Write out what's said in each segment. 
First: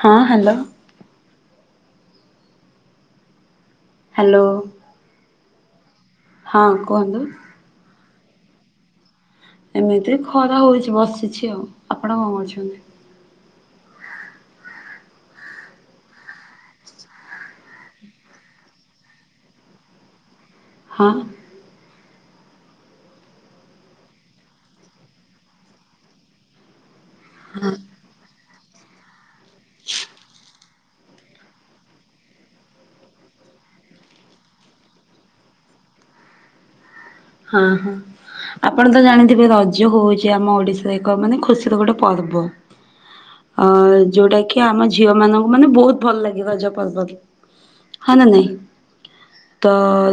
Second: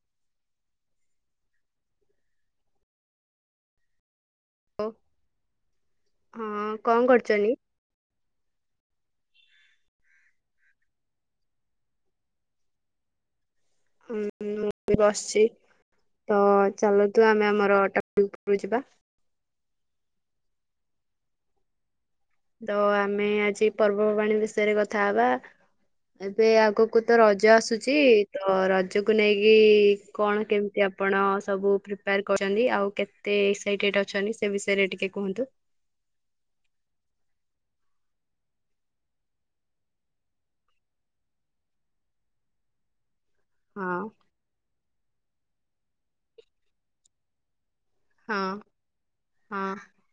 ହଁ hello. Hello. ହଁ କଣ କୁହନ୍ତୁ। କରୁଛନ୍ତି? ଏମିତି ଖରା ହଉଛି ବସିଛି ଆଉ ଆପଣ କଣ କରୁଛନ୍ତି? ହଁ ମୁଁ ବସିଛି ତ ଚାଲନ୍ତୁ ଆମେ ଆମର ଟପିକ ଉପରକୁ ଯିବା। ହଁ। ତ ଆମେ ଆଜି ପର୍ବପର୍ବାଣି ବିଷୟରେ କଥା ହବା ଏବେ ଆଗ ଆଗକୁ ତ ରଜ ଆସୁଛି। ତ ରଜକୁ ନେଇକି କଣ କେମିତି ଆପଣ ସବୁ ପ୍ରିପୋର କରୁଛନ୍ତି ଆଉ କେତେ ଏକ୍ସାଇଟେଡ ଅଛନ୍ତି ସେ ବିଷୟରେ ଟିକେ କୁହନ୍ତୁ ହଁ ହଁ ଆପଣ ତ ଜାଣିଥିବେ ରଜ ହଉଛି ଆମ ଓଡିଶାର ଏକ ମାନେ ଖୁସିର ଗୋଟେ ପର୍ବ। ଅ ହଁ ଯୋଉଟା କି ଆମ ଝିଅ ମାନଙ୍କୁ ମାନେ ବହୁତ ଭଲ ଲାଗିବ ରଜ ପର୍ବ। ହ ନା ହଁ ନହିଁ ତ ହଁ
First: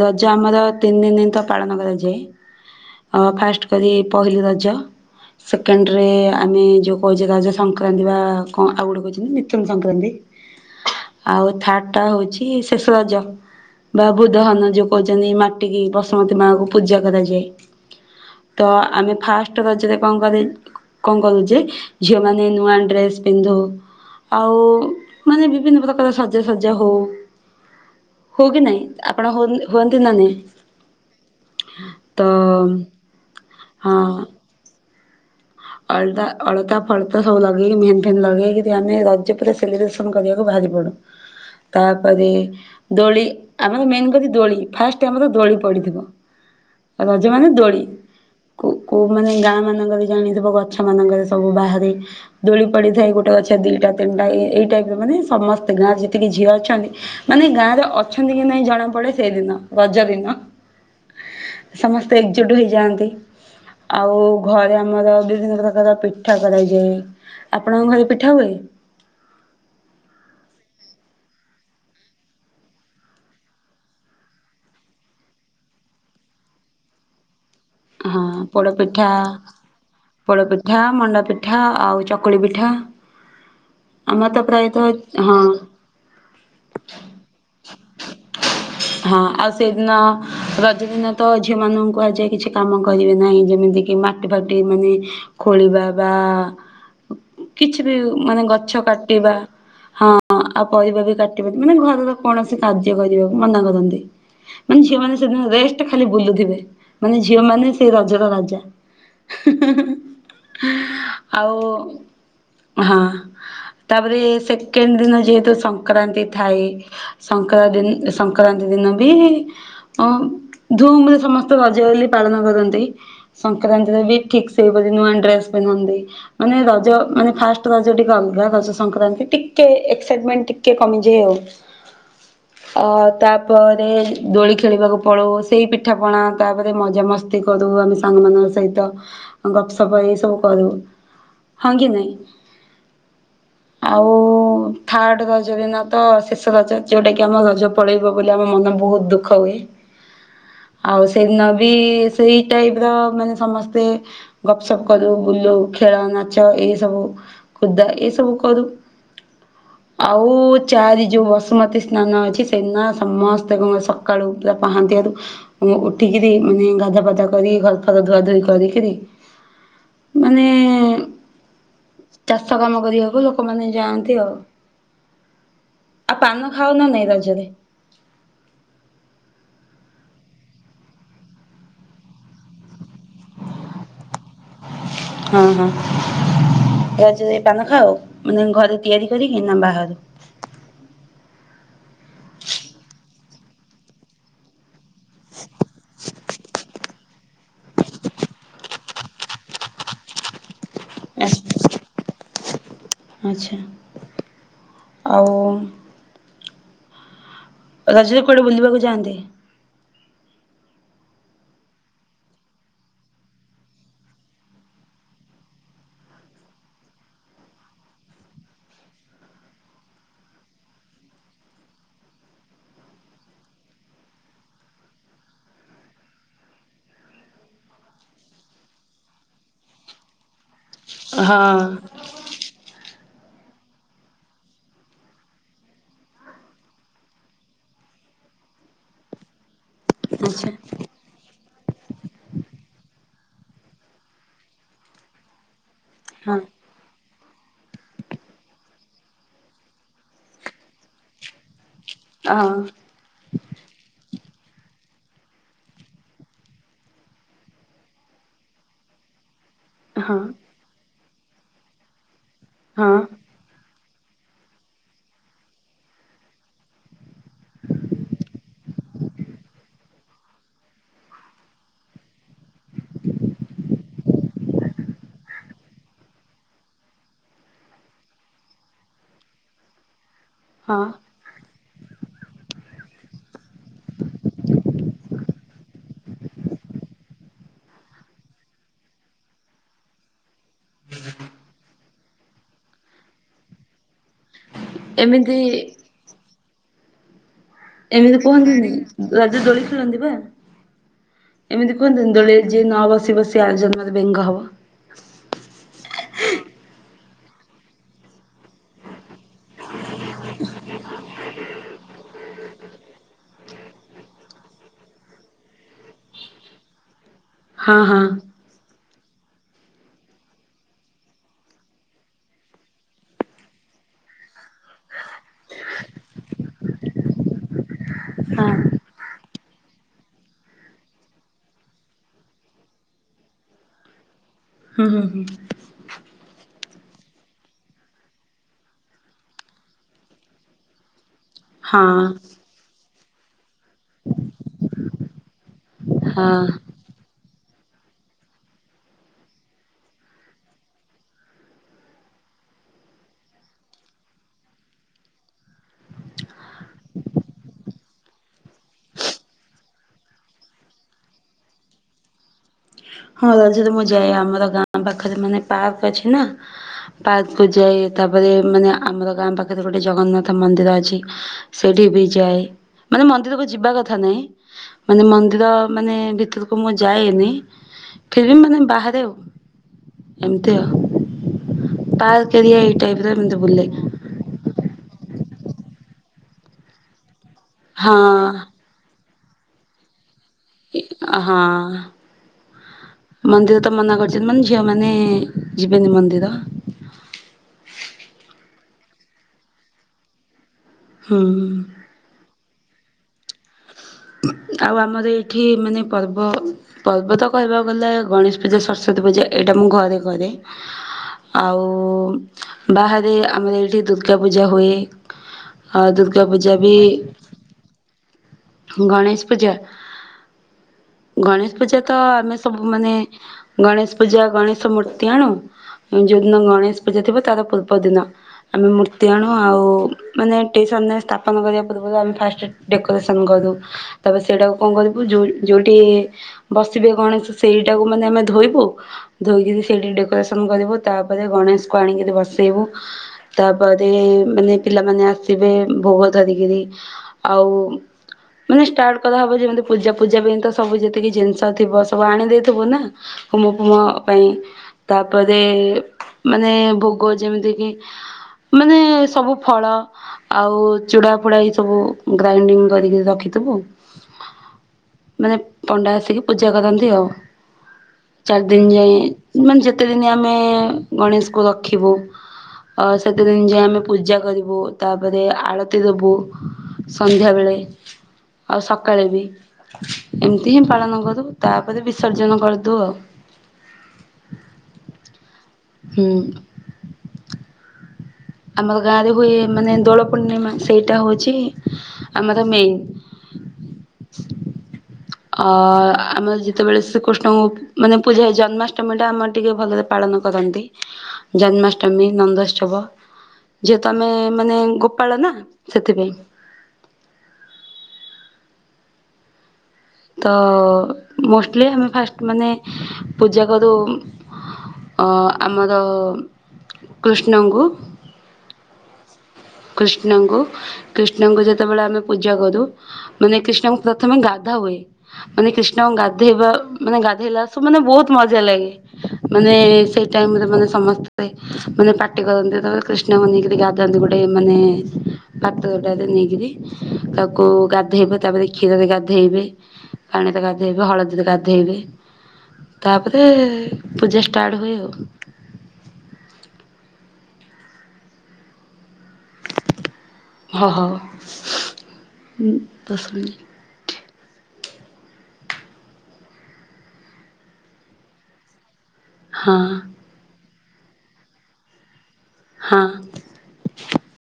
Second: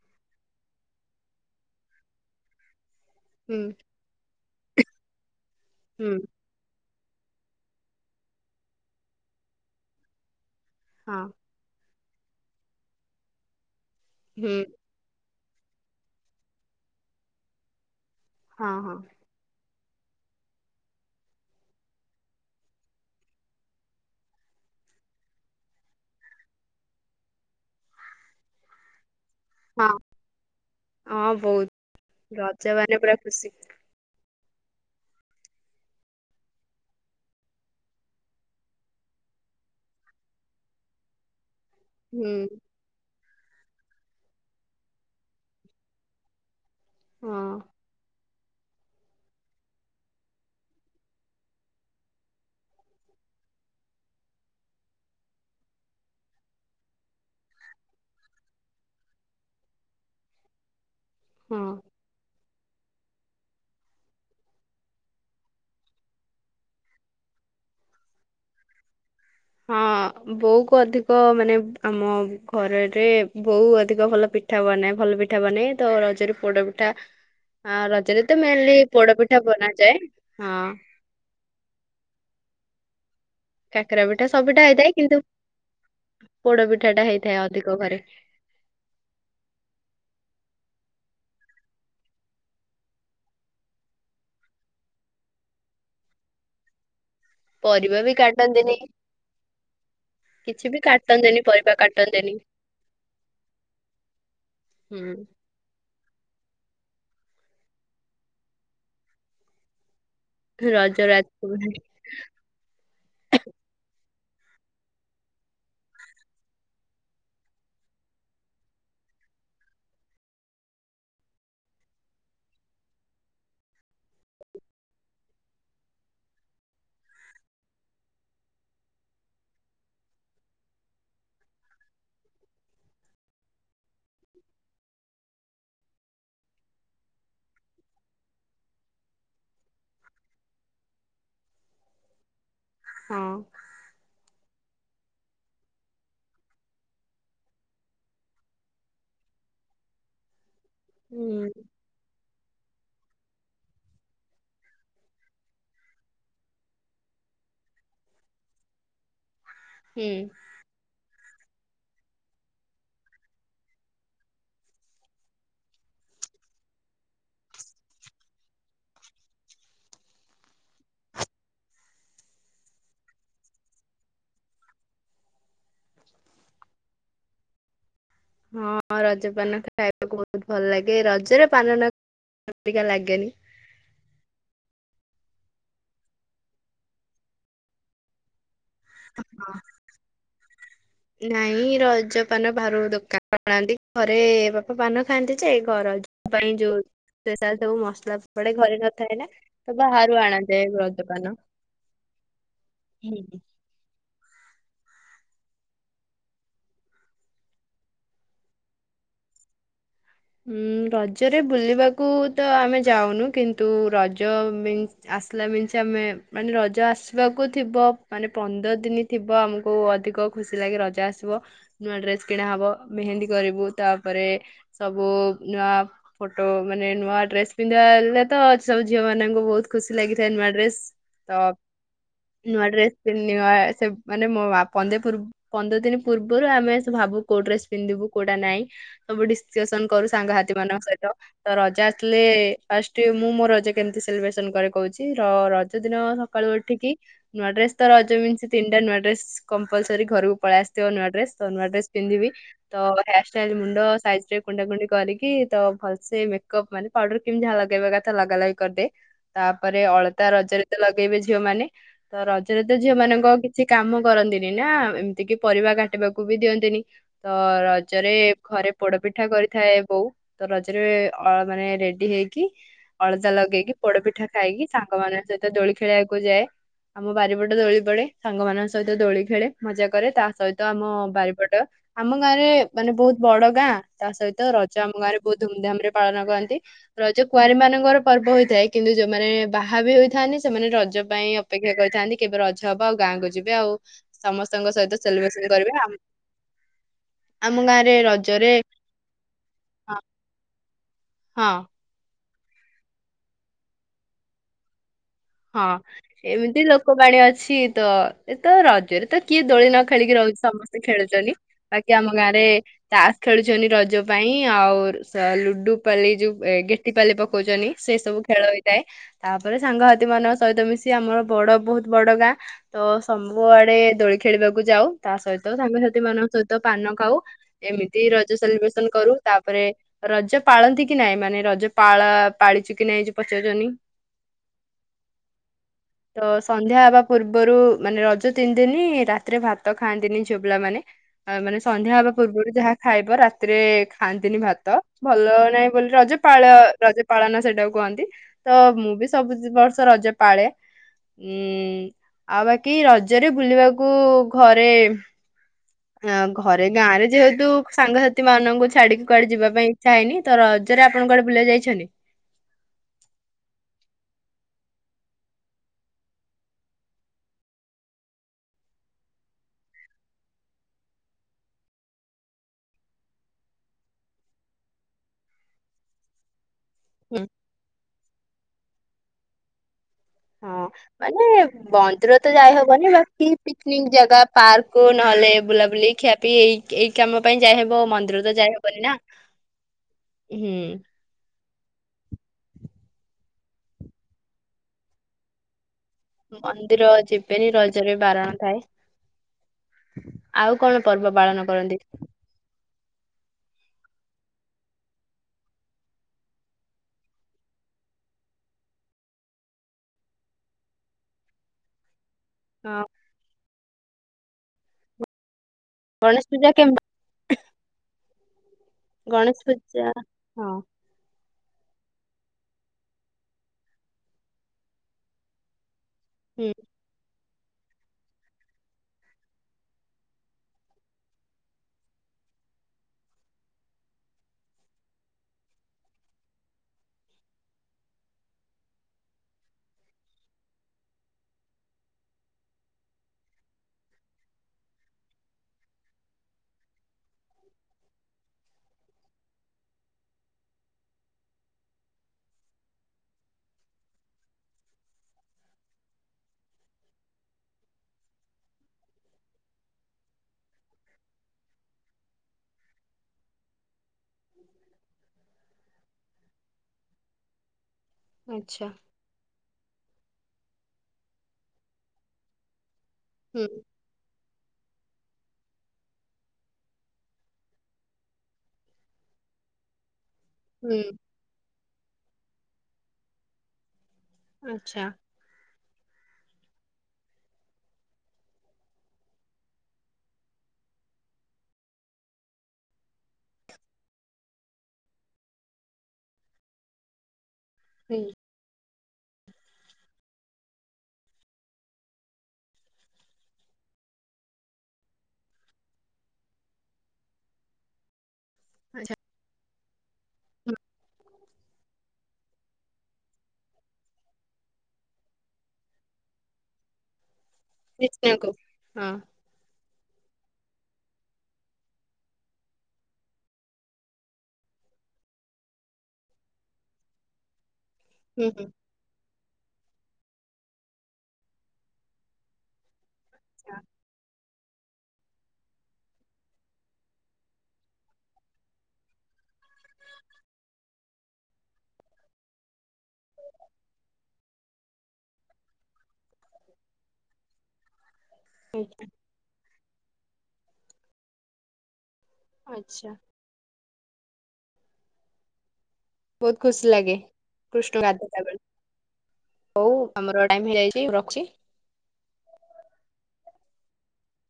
ରଜ ଆମ ତିନି ଦିନ ତ ପାଳନ କରାଯାଇଛି ଯେ ଆ ହୁଁ ଫାଷ୍ଟ କରି ପହିଲି ରଜ ସେକେଣ୍ଡରେ ହୁଁ ଆମେ ଯୋଗ କହୁଛ କ ସଂକ୍ରାନ୍ତି ବା କଣ ଆଉ ଗୋଟେ କହୁଛନ୍ତି ନିତୁନ ସଂକ୍ରାନ୍ତି ହଁ ଆଉ ଥାର୍ଡ ସେଟା ହଉଛି ଶେଷ ରଜ ବା ବୁଧ ହ ହୁଁ ଯେଖ କହିଛନ୍ତିି ମ କଟିକି ବସୁମତୀ ମା କଙ୍କୁ ପୂଜଗଦ ଯେ ତ ହଁ ହଁ ଆମେ ଫାଷ୍ଟ ଣ କଣ କରୁ ଯେ ଝିଅମାନେ ନୂଆ ଡ୍ରେସ୍ ପିନ୍ଧୁ ଆଉ ମାନେ ବିଭିନ୍ନ ପ୍ରକାର ଶଜାସଜା ହଉ ହଉ କି ନାଇଁ ଆପଣ ହଅ ହଁ ହୁଅନ୍ତି ନ ନାଇ ହଁ ବହୁତ ତ ରଜ ମାନେ ପୁରା ଖୁସି ହଁ ଅଳତାା ଅଳତା ଫଳତା ସବୁ ଲଗେଇକି ମେହନ ଫେନ୍ ଲଗେଇ ଆମେ ର୍ୟ ପୁରା ସେଲିବ୍ରେସନ କରିବାକୁ ବାହାରି ପଡୁ ହୁଁ ତାପରେ ଧୋଳି ଆମେର ମେନ୍ କ ଦୋଳି ଫାଷ୍ଟ ଆମର ଦୋଳି ପଡିଥିବ। ଆଉ ରଜ ମ ହଁ ଦୋଡ଼ି କୋଉ କୋଉମାନେ ଗାଁ ମାନଙ୍କ ବି ଜାଣି ଗଛ ମାନଙ୍କରେ ସବୁ ବାହାରେ ଦୋଳି ପଡିଥାଏ ଗୋଟେ ଗଛ ଦିଟା ତିନିଟା ଏଇ ଟାଇପ ମାନେ ସମସ୍ତେ ଗାଁରେ ଯେତିକି ଝିଅ ଅଛନ୍ତି ମାନେ ଗାଁରେ ଅଛନ୍ତି କି ନାଇଁ ଜଣା ପଡେ ସେଇଦିନ ରଜ ଦିନ ହଁ ସମସ୍ତେ କିଛଟ ହେଇଯାଆନ୍ତି ଆଉ ଘରେ ଆମର ବିଭିନ୍ନ ପ୍ରକାର ପିଠା କରାଇଯାଏ ଆପଣଙ୍କ ଘରେ ପିଠା ହୁଏ। ହଁ ବୋଉ କୁ ଅଧିକ ମାନେ ଆମ ଘରରେ ବୋଉ ଅଧିକ ଭଲ ପିଠା ବନାଏ ଭଲ ପିଠା ବନଏ ତ ରଜରେ ପୋଡା ପିଠା ଆ ରଜରେ ହଁ ତ ମେନଲି ପୋଡପିଠା ପୋଡ ପିଠା ବନାଯାଏ ହଁ ପୋଡପିଠା ମଣ୍ଡା ପିଠା ଆଉ ଚକୁଳି ପିଠା କାକରା ପିଠା ଆମର ତ ସବୁଟା ହେଇଥାଏ କିନ୍ତୁ ପ୍ରାୟତଃ ହଁ ପୋଡ ପିଠା ଟା ହେଇଥାଏ ଅଧିକ ଘରେ ହଁ ଆଉ ସେଇଦିନ ରଜ ଦିନ ତ ଝିଅ ମାନଙ୍କୁ ଆହାଯାଏ କିଛି କାମ କରିବେ ନାହିଁ ଯେମିତି କି ମାଟି ଫାଟି ମାନେ ଖୋଳିବା ବା କିଛି ବି ପରିବା ମାନେ କାଟନ୍ତିନି ଗଛ କାଟିବା ହଁ ଆଉ କିଛି ପରିବା ବି କାଟନ୍ତିନି କାଟିବା ମାନେ ପରିବା ଘରର କାଟନ୍ତିନି କୌଣସି କାର୍ଯ୍ୟ କରିବାକୁ ମନା କରନ୍ତି ମାନେ ଝିଅ ମାନ ହୁଁ ସେଦିନ ରେଷ୍ଟ ଖାଲି ବୁଲୁଥିବେ ମାନେ ଝିଅ ମାନେ ସେ ରାଜର ରାଜା ରଜ ରାଜ ଆଉ ହଁ ତା ତାପରେ ସେକେଣ୍ଡ ଦିନ ଯେହେତୁ ସଂକ୍ରାନ୍ତି ଥାଏ ସଂକ୍ରାନ୍ତି ସଂକ୍ରକ୍ରାନ୍ତି ଦିନ ବି ଧୁମରେ ସମସ୍ତେ ରଜଲେ ପାଳନ କରନ୍ତି ସଂକ୍ରାନ୍ତିରେ ବି ଠିକ ସେପରି ନୂଆ ଡ୍ରେସ ପିନ୍ଧନ୍ତି ମାନେ ରଜ ମାନେ ଫାଷ୍ଟ ରଜ ଟିକେ ଅଲଗା ରଜ ସଂକ୍ରାନ୍ତି ଟିକେ ଏକ୍ସାଇଟମେଣ୍ଟ ଟିକେ କମିଯାଇ ଆଉ ତାପରେ ଦୋଳି ଖେଳିବାକୁ ପଡଉ ସେଇ ପିଠା ପଣା ତାପରେ ମଜ ମଜ ମସ୍ତି କରୁ ଆମେ ସାଙ୍ଗମାନଙ୍କ ସହିତ ଗପସପ ଏଇ ସବୁ କରୁ ହଁ କି ନାଇଁ ହଁ ଥାର୍ଡ଼ ରଜ ଦନା ତ ଶେଷ ରଜ ଯେଉଁଟାକି ଆମ ରଜ ପଳେଇବ ବୋଲି ଆମ ମନ ବହୁତ ଦୁଃଖ ହୁଏ। ଆଉ ହୁଁ ସେଇଦିନ ସେଇ ଟାଇପ ର ମାନେ ସମସ୍ତେ ଗପ ସପ୍ କରୁ ବୁଲୁ ଖେଳ ନାଚ ଏ ସବୁ ଖୁଦା ଏ ସବୁ କରୁ। ହୁଁ ଆଉ ଚାରି ଯିବ। ବସୁମତୀ ସ୍ନାନ ଅଛି, ସେଦିନ ସମସ୍ତେ କଁ ସକାଳୁ ବା ପାହାନ୍ତିିଆରୁ ଉଠିକି ମାନେ ଗାଧୁଆ ପାଧୁଆ କରି ଘର ଫର ଧୁଆଧୁଇ କରିକିରି ମାନେ ଚାଷ କାମ କରିବାକୁ ଲୋକମାନେ ଯାଆନ୍ତି ଆଉ। ଆଉ ପାନ ଖାଅ ନା ନାଇଁ ରଜରେ? ହଁ ରଜପାନ ଖାଇବାକୁ ବହୁତ ଭଲ ଲାଗେ ରଜରେ ପାନ [unintelligible] ଲାଗେନି। ହଁ ହଁ ରଜରେ ଖାଅ ମାନେ ଘରେ ତିଆରି କରିକି ନା ବାହାରୁ? ନାଇଁ ର ଜ ପାନ ବାହାରୁ ଦୋକା ଆନ୍ତି ଘରେ ବାପା ପାନ ଖାଆନ୍ତି ଯେ ଘର ଯୋଉ ପାଇଁ ଯୋଉ ସ୍ପେସାଲ୍ ସବୁ ମସଲା ପଡେ ଘରେ ନଥାଏ ନା ତ ବାହାରୁ ଆଣନ୍ତିଏ ରଜ ପାନ। ଆଛା। ଆଉ ରଜରେ କୋଆଡେ ବୁଲିବାକୁ ଯାଆନ୍ତି? ହଁ ରଜରେ ବୁଲିବାକୁ ତ ଆମେ ଯାଉନୁ କିନ୍ତୁ ରଜ ଆସିଲା ମିନସ ଆମେ ମାନେ ରଜ ଆସିବାକୁ ଥିବ ମାନେ ପନ୍ଦର ଦିନ ଥିବ ଆମକୁ ଅଧିକ ଖୁସି ଲାଗେ ରଜ ଆସିବ ନୂଆ ଡ୍ରେସ କିଣା ହବ ମେହେନ୍ଦୀ କରିବୁ ତାପରେ ସବୁ ନୂଆ ଫଟୋ ମାନେ ନୂଆ ଡ୍ରେସ ପିନ୍ଧିବାଲେ ତ ଅ ସବୁ ଝିଅ ମାନଙ୍କୁ ବହୁତ ଖୁସି ଲାଗିଥାଏ ନୂଆ ଡ୍ରେସ। ତ ଆଚ୍ଛା ନୂଆ ଡ୍ରେସ୍ ସେ ମାନେ ମୋ ପନ୍ଦେ ପନ୍ଦର ଦିନ ପୂର୍ବରୁ ଆମେ ଆସି ଭାବୁ କୋଉ ଡ୍ରେସ ପିନ୍ଧିବୁ କୋଉଟା ନାହିଁ ସବୁ ଡି କରୁ ସାଙ୍ଗ ସାଥୀ ମାନଙ୍କ ସହିତ ତ ରଜା ଆସିଲେ ଫାର୍ଷ୍ଟ ମୁଁ ମୋ ରଜ କେମିତି ସେଲିବ୍ରେସନ କରେ କହୁଛି ରଜ ଜ ଦିନ ହଁ ସକାଳୁ ଉଠିକି ନୂଆ ଡ୍ରେସ ତ ରଜମିନି ତିନିଟା ନୁଆଡ୍ରେସ କମ୍ପଲସରି ଘରକୁ ପଳେଇ ଆସିଥିବ ନୂଆଡ୍ରେସ ତ ନୂଆଡେସ ପିନ୍ଧିବି ହଁ ତ ହେୟାରଷ୍ଟାଇଲ ମୁଣ୍ଡ ସାଇଜ ରେ କୁଣ୍ଡା କୁଣ୍ଡି କରିକି ତ ଭଲସେ ମେକ୍ ମାନେ ପାଡର କେମତି ଯାହା ଲଗେଇବା କଥା ଲଗା ଲାଗି କରିଦେ ତାପରେ ହଁ ଅଳତା ରଜରେ ତ ପକେଇବେ ଝିଅମାନେ ତ ରଜରେ ତ ଝିଅ ହଁ। ମାନଙ୍କ କିଛି କାମ କରନ୍ତିନି ନା ଏମିତି କି ପରିବା କାଟିବାକୁ ବି ଦିଅନ୍ତିନି ତ ରଜରେ ଘରେ ପୋଡପି ପିଠା କରିଥାଏ ବୋଉ ତ ରଜରେ ମାନେ ରେଡି ହେଇକି ଅଳତା ଲଗେଇକି ପୋଡ ପିଠା ଖାଇକି ସାଙ୍ଗମାନଙ୍କ ସହିତ ଦୋଳି ଖେଳିବାକୁ ଯାଏ ଆମ ବାରିପଟେ ଦୋଳି ପଡେ ସାଙ୍ଗମାନାନଙ୍କ ସହିତ ଦୋଳି ଖେଳେ ମଜା କରେ ତା ସହିତ ଆମ ହଁ ବାରିପଟ ଆମ ଗାଁରେ ମାନେ ବହୁତ ବଡ ଗାଁ ତା ସହିତ ରଜ ଆମ ଗାଁ ରେ ବହୁତ ଧୁମଧାମ ରେ ପାଳନ କରନ୍ତି ରଜ କୁଆଁରୀ ମାନଙ୍କର ପର୍ବ ହୋଇଥାଏ କିନ୍ତୁ ଯୋଉମାନେ ବାହା ବି ହୋଇଥାନ୍ତି ସେମାନେ ରଜ ପାଇଁ ଅପେକ୍ଷା କରିଥାନ୍ତି କେବେ ରଜ ହବ ଆଉ ଗାଁକୁ ଯିବେ ଆଉ ସମ ସ୍ତ ଙ୍କ ସହିତ ଏମିତି ସେଲିବ୍ରେସନ କରିବେ ଆ ଆମ ଗାଁରେ ଏମିତି ରଜରେ କୁହନ୍ତିନି ରଜ ଦୋଳି ଖେଳନ୍ତି ବା। ହଁ ଏମିତି କୁହନ୍ତିନି ଦୋଳି ଯେ ନ ହବ ସେ ବସି ଆରଜନ୍ମ ରେ ବେଙ୍ଗ ହବ। ହଁ ଏମିତି ଲୋକବାଣୀ ଅଛି ତ ଏ ତ ରଜରେ ତ କିଏ ଦୋଳି ନ ଖେଳିକି ରହୁଛି ସମସ୍ତେ ଖେଳୁଛନ୍ତି ବାକି ଆମ ଗାଁରେ ତାସ ଖେଳୁଛନ୍ତି ରଜ ପାଇଁ ଆଉ ଲୁଡୁ ପାାଲି ଯୋଉ ଗେଟିପାଲି ପ କହୁଛନ୍ତିି ହଁ ସେ ହଁ ସବୁ ଖେଳ ହୋଇଥାଏ। ତାପରେ ସାଙ୍ଗ ମଙ୍କ ସହିତ ମିଶି ଆମର ବଡ ବହୁତ ବଡ ଗାଁ ତ ସବୁଆଡେ ଦୋଳି ଖେଳିବାକୁ ଯାଉ ତା ସହିତ ସାଙ୍ଗସଥିଥି ମାନଙ୍କ ସହିତ ପାନ ଖାଉ ଏମିତି ରଜ ହଁ ସେଲିବ୍ରେସନ କରୁ ତାପରେ ରଜ ପାଳନ୍ତି କି ନାଇଁ ମାନେ ରଜ ପାଳ ପାଳିଚୁ କି ନାଇଁ ପଚାରୁ ହୁଁ ହୁ ହୁଁ ତ ସନ୍ଧ୍ୟା ହବା ପୂର୍ବରୁ ମାନେ ରଜ ତିନିଦିନି ରାତିରେ ଭାତ ଖାଆନ୍ତିନି ଝିବଲା ମାନେ ଆ ମାନେ ହଁ ସନ୍ଧ୍ୟା ହେବା ପୂର୍ବରୁ ଯାହା ଖାଇବ ରାତିରେ ଖାଆନ୍ତିନି ଭାତ ଭଲ ନାଇଁ ବୋଲି ରଜପାଳ ହଁ। ରଜ ପାଳନ ସେଟାକୁ କହନ୍ତି ତ ମୁଁ ବି ସବୁ ବର୍ଷ ରଜ ପାଳେ ଉ ଆଉ ବାକି ରଜରେ ବୁଲିବାକୁ ଘରେ ଘରେ ଗାଁ ରେ ଯେହେତୁ ସାଙ୍ଗସାଥି ମାନଙ୍କୁ ଛାଡିକି କୁଆଡେ ଯିବା ପାଇଁ ଇଚ୍ଛା ହେଇନି ତ ରଜରେ ଆପଣଙ୍କ କୁଆଡେ ବୁଲେଇ ଯାଇଛନ୍ତି। ହଁ ରରେ ମୁଁ ଯାଏ ଆମର ଗାଁ ପାଖରେ ମାନେ ପାର୍କ ଅଛି ନା ପାର୍କକୁୁ ଯାଏ ତାପରେ ମାନେ ଆମର ଗାଁ ପାଖରେ ଗୋଟେ ଜଗନ୍ନାଥ ମନ୍ଦିର ଅଛି ସେଠି ବି ଯାଏ ମାନେ ମନ୍ଦିରକୁ ଯିବା କଥା ନହିଁ ମାନେ ମନ୍ଦିର ମାନେ ଭିତର କ ମୁଁ ଯାଏନି ଫିଲ୍ମ ମାନେ ବାହାରେ ଆଉ ହଁ ଏମିତି ଆଉ ମାନେ ମନ୍ଦିର ପାର୍କ ତ ଯାଇ ଏରିଆ ଏଇ ହବନି ଟାଇପର ବାକି ଏମିତି ବୁଲେ ପିକନିକ ଜାଗା ପାର୍କ ନହଲେ ବୁଲା ବୁଲି ଖିଆପି ଏଇଇ କାମ ପାଇଁ ଯାଇହବ ହଁ ମନ୍ଦିର ତ ଯାଇହବନି ନା ହୁଁ ହଁ ମନ୍ଦିର ତ ମନା କରି ମାନେ ଝିଅ ମାନେ ଯ ମନ୍ଦିର ଯିବେନି ରଜରେ ବାରଣ ଥାଏ। ହ ଆଉ କଣ ପର୍ବ ହୁଁ ପାଳନ କରନ୍ତି। ଆଉ ଆମର ଏଇଠି ମାନେ ପର୍ବ ପର୍ବ ତ କହିବାକୁ ଗଲେ ଗଣେଶ ପୂଜା ସରସ୍ଵତୀ ପୂଜା ଏଇଟା ମୁଁ ଘରେ କରେ ଆଉ ହଁ ବାହାରେ ଆ ଦୁର୍ଗା ପୂଜା ହଏ ଆଉ ଦୁର୍ଗା ଗଣେଶ ପୂଜା ବି କେମିତି ଗଣେଶ ପୂଜା ହଁ ଗଣେଶ ଗେଶ ପୂଜା ତ ଆମେ ସବୁ ମାନେ ଗଣେଶ ପୂଜା ଗଣେଶ ମୂର୍ତ୍ତି ଆଣୁ ଯୋଉଦିନ ହୁଁ ଗଣେଶ ପୂଜା ଥିବ ତାର ପୂର୍ବ ଦିନ ଆମେ ମୂର୍ତ୍ତି ଆଣୁ ଆଉ ମାନେ ଟିସନରେ ସ୍ଥାପନ କରିବା ପୂର୍ବରୁ ଆମେ ଫାଷ୍ଟ ଡେକୋ କରୁ ତାପରେ ସେଇଟାକୁ କଣ କରିବୁ ଯୋଉଠି ବସିବେ ଗଣେଶ ସେଇଟାକୁ ମାନେ ଆମେ ଧୋଇବୁ ଧୋଇକରି ସେଇଠି ଡେକୋରେସନ କରିବୁ ତାପରେ ଗଣେଶକୁ ଆଣିକିରି ବସେଇବୁ ତାପରେ ମାନେ ପିଲାମାନେ ଆସିବେ ଭୋଗ ଧରିକିରି ଆଉ ମାନେ ଷ୍ଟାର୍ଟ କରାହବ ଯେମିତି ପୂଜା ପୂଜା ପାଇଁ ତ ସବୁ ଯେତିକି ଜିନିଷ ଥିବ ସବୁ ଆଣିଦେଇଥିବ ନା କୁମ ଫୁମ ପାଇଁ ତାପରେ ମାନେ ଭୋଗ ଯେମିତିକି ମାନେ ସବୁ ଫଳ ଆଉ ଚୁଡ଼ା ଫୁଡା ଏ ସବୁ ଗ୍ରାଇଣ୍ଡିଙ୍ଗ କରିକି ରଖିଥିବୁ ମାନେ ପଣ୍ଡା ଆସିକି ପୂଜା କରନ୍ତି ଆଉ। ଚାରି ଆଚ୍ଛା ଦିନ ଯାଇଏ ମାନେ ଯେତେ ଦିନ ଆମେ ଗଣେଶକୁ ରଖିବୁ ଅ ସେତେ ହୁଁ ଦିନ ଯାଇଏ ଆମେ ପୂଜା କରି ବୁ ତାପରେ ଆଳତି ଦବୁ ସନ୍ଧ୍ୟାବେଳେ ଆଉ ସକାଳେ ବି ଏମିତି ହିଁ ହୁଁ ପାଳନ କରିଦବୁ। ତାପରେ ବିସର୍ଜନ କରିଦଉ ଆଉ। [inaudible] ଆଚ୍ଛା। ହୁଁ। [inaudible] ଆମର ଗାଁ ରେ ହୁଏ ମାନେ ଦୋଳ ପୂର୍ଣ୍ଣିମା ସେଇଟା ହଉଛି ଆମର ମେନ୍। [inaudible] ଅ ଆମର ଯେତେବେଳେ ଶି ଏବଂ ହୁଁ ମାନେ ପୂଜା ଜନ୍ମା ଅଷ୍ଟମୀ ଟା ଆମର ଟିକେ ଭଲରେ ପାଳନ କରନ୍ତି। ଜନ୍ମାଷ୍ଟମୀ ନନ୍ଦୋତ୍ସବ ଯେହେତୁ ଆମେ ମାନେ ଗୋପାଳ ନା ସେଥିପାଇଁ [inaudible] ଆଚ୍ଛା। ତ ମୋଷ୍ଟଲି ଆମେ ଫାଷ୍ଟ ମାନେ ପୂଜା କରୁ। ଆମର କୃଷ୍ କିଷନା କୁୁ ହଁ କୃଷ୍ଣଙ୍କୁ କୃଷ୍ଣଙ୍କୁ ଯେତେବେଳେ ଆମେ ପୂଜା କରୁ। ମାନେ କୃଷ୍ଣଙ୍କୁ ପ୍ରଥମେ ଗାଧା ହୁଏ। ମାନେ କୃଷ୍ଣଙ୍କୁ ଗାଧେଇବା ମାନେ ଗାଧେଇଲା ମାନେ ବହୁତ ହୁଁ ମଜା ହୁଁ ଲାଗେ। ମାନେ ସେଇ ଟାଇମରେ ମାନେ ସମସ୍ତେ ମାନେ ପାର୍ଟି କରନ୍ତି। ତାପରେ କୃଷ୍ଣଙ୍କୁ ନେଇକିରି ଆଚ୍ଛା ଗାାଆନ୍ତି। ଗୋଟେ ଗୋଟେ ମାନେ ଭାତ ଗଟ ନେଇକରି ତାକୁ ଗାଧେଇବେ। ତାପରେ କ୍ଷୀରରେ ଗାଧେଇବେ ପାଣିରେ ଗାଧେଇବେ ହଳଦୀରେ ଗାଧେଇବେ। ତାପରେ ପୂଜା ଷ୍ଟାର୍ଟ ହୁଏ ଆଉ। [inaudible] [unintelligible] ହଁ ହଉ। ଆଚ୍ଛା। [unintelligible] ବହୁତ ଖୁସି ଲାଗେ କୃଷ୍ଣ ଗାଧେଇଲାବେଳେ। ହଉ ଆମର ଟାଇମ ହେଇଯାଇ କି ରଖଛି। [inaudible] ହଁ। [inaudible]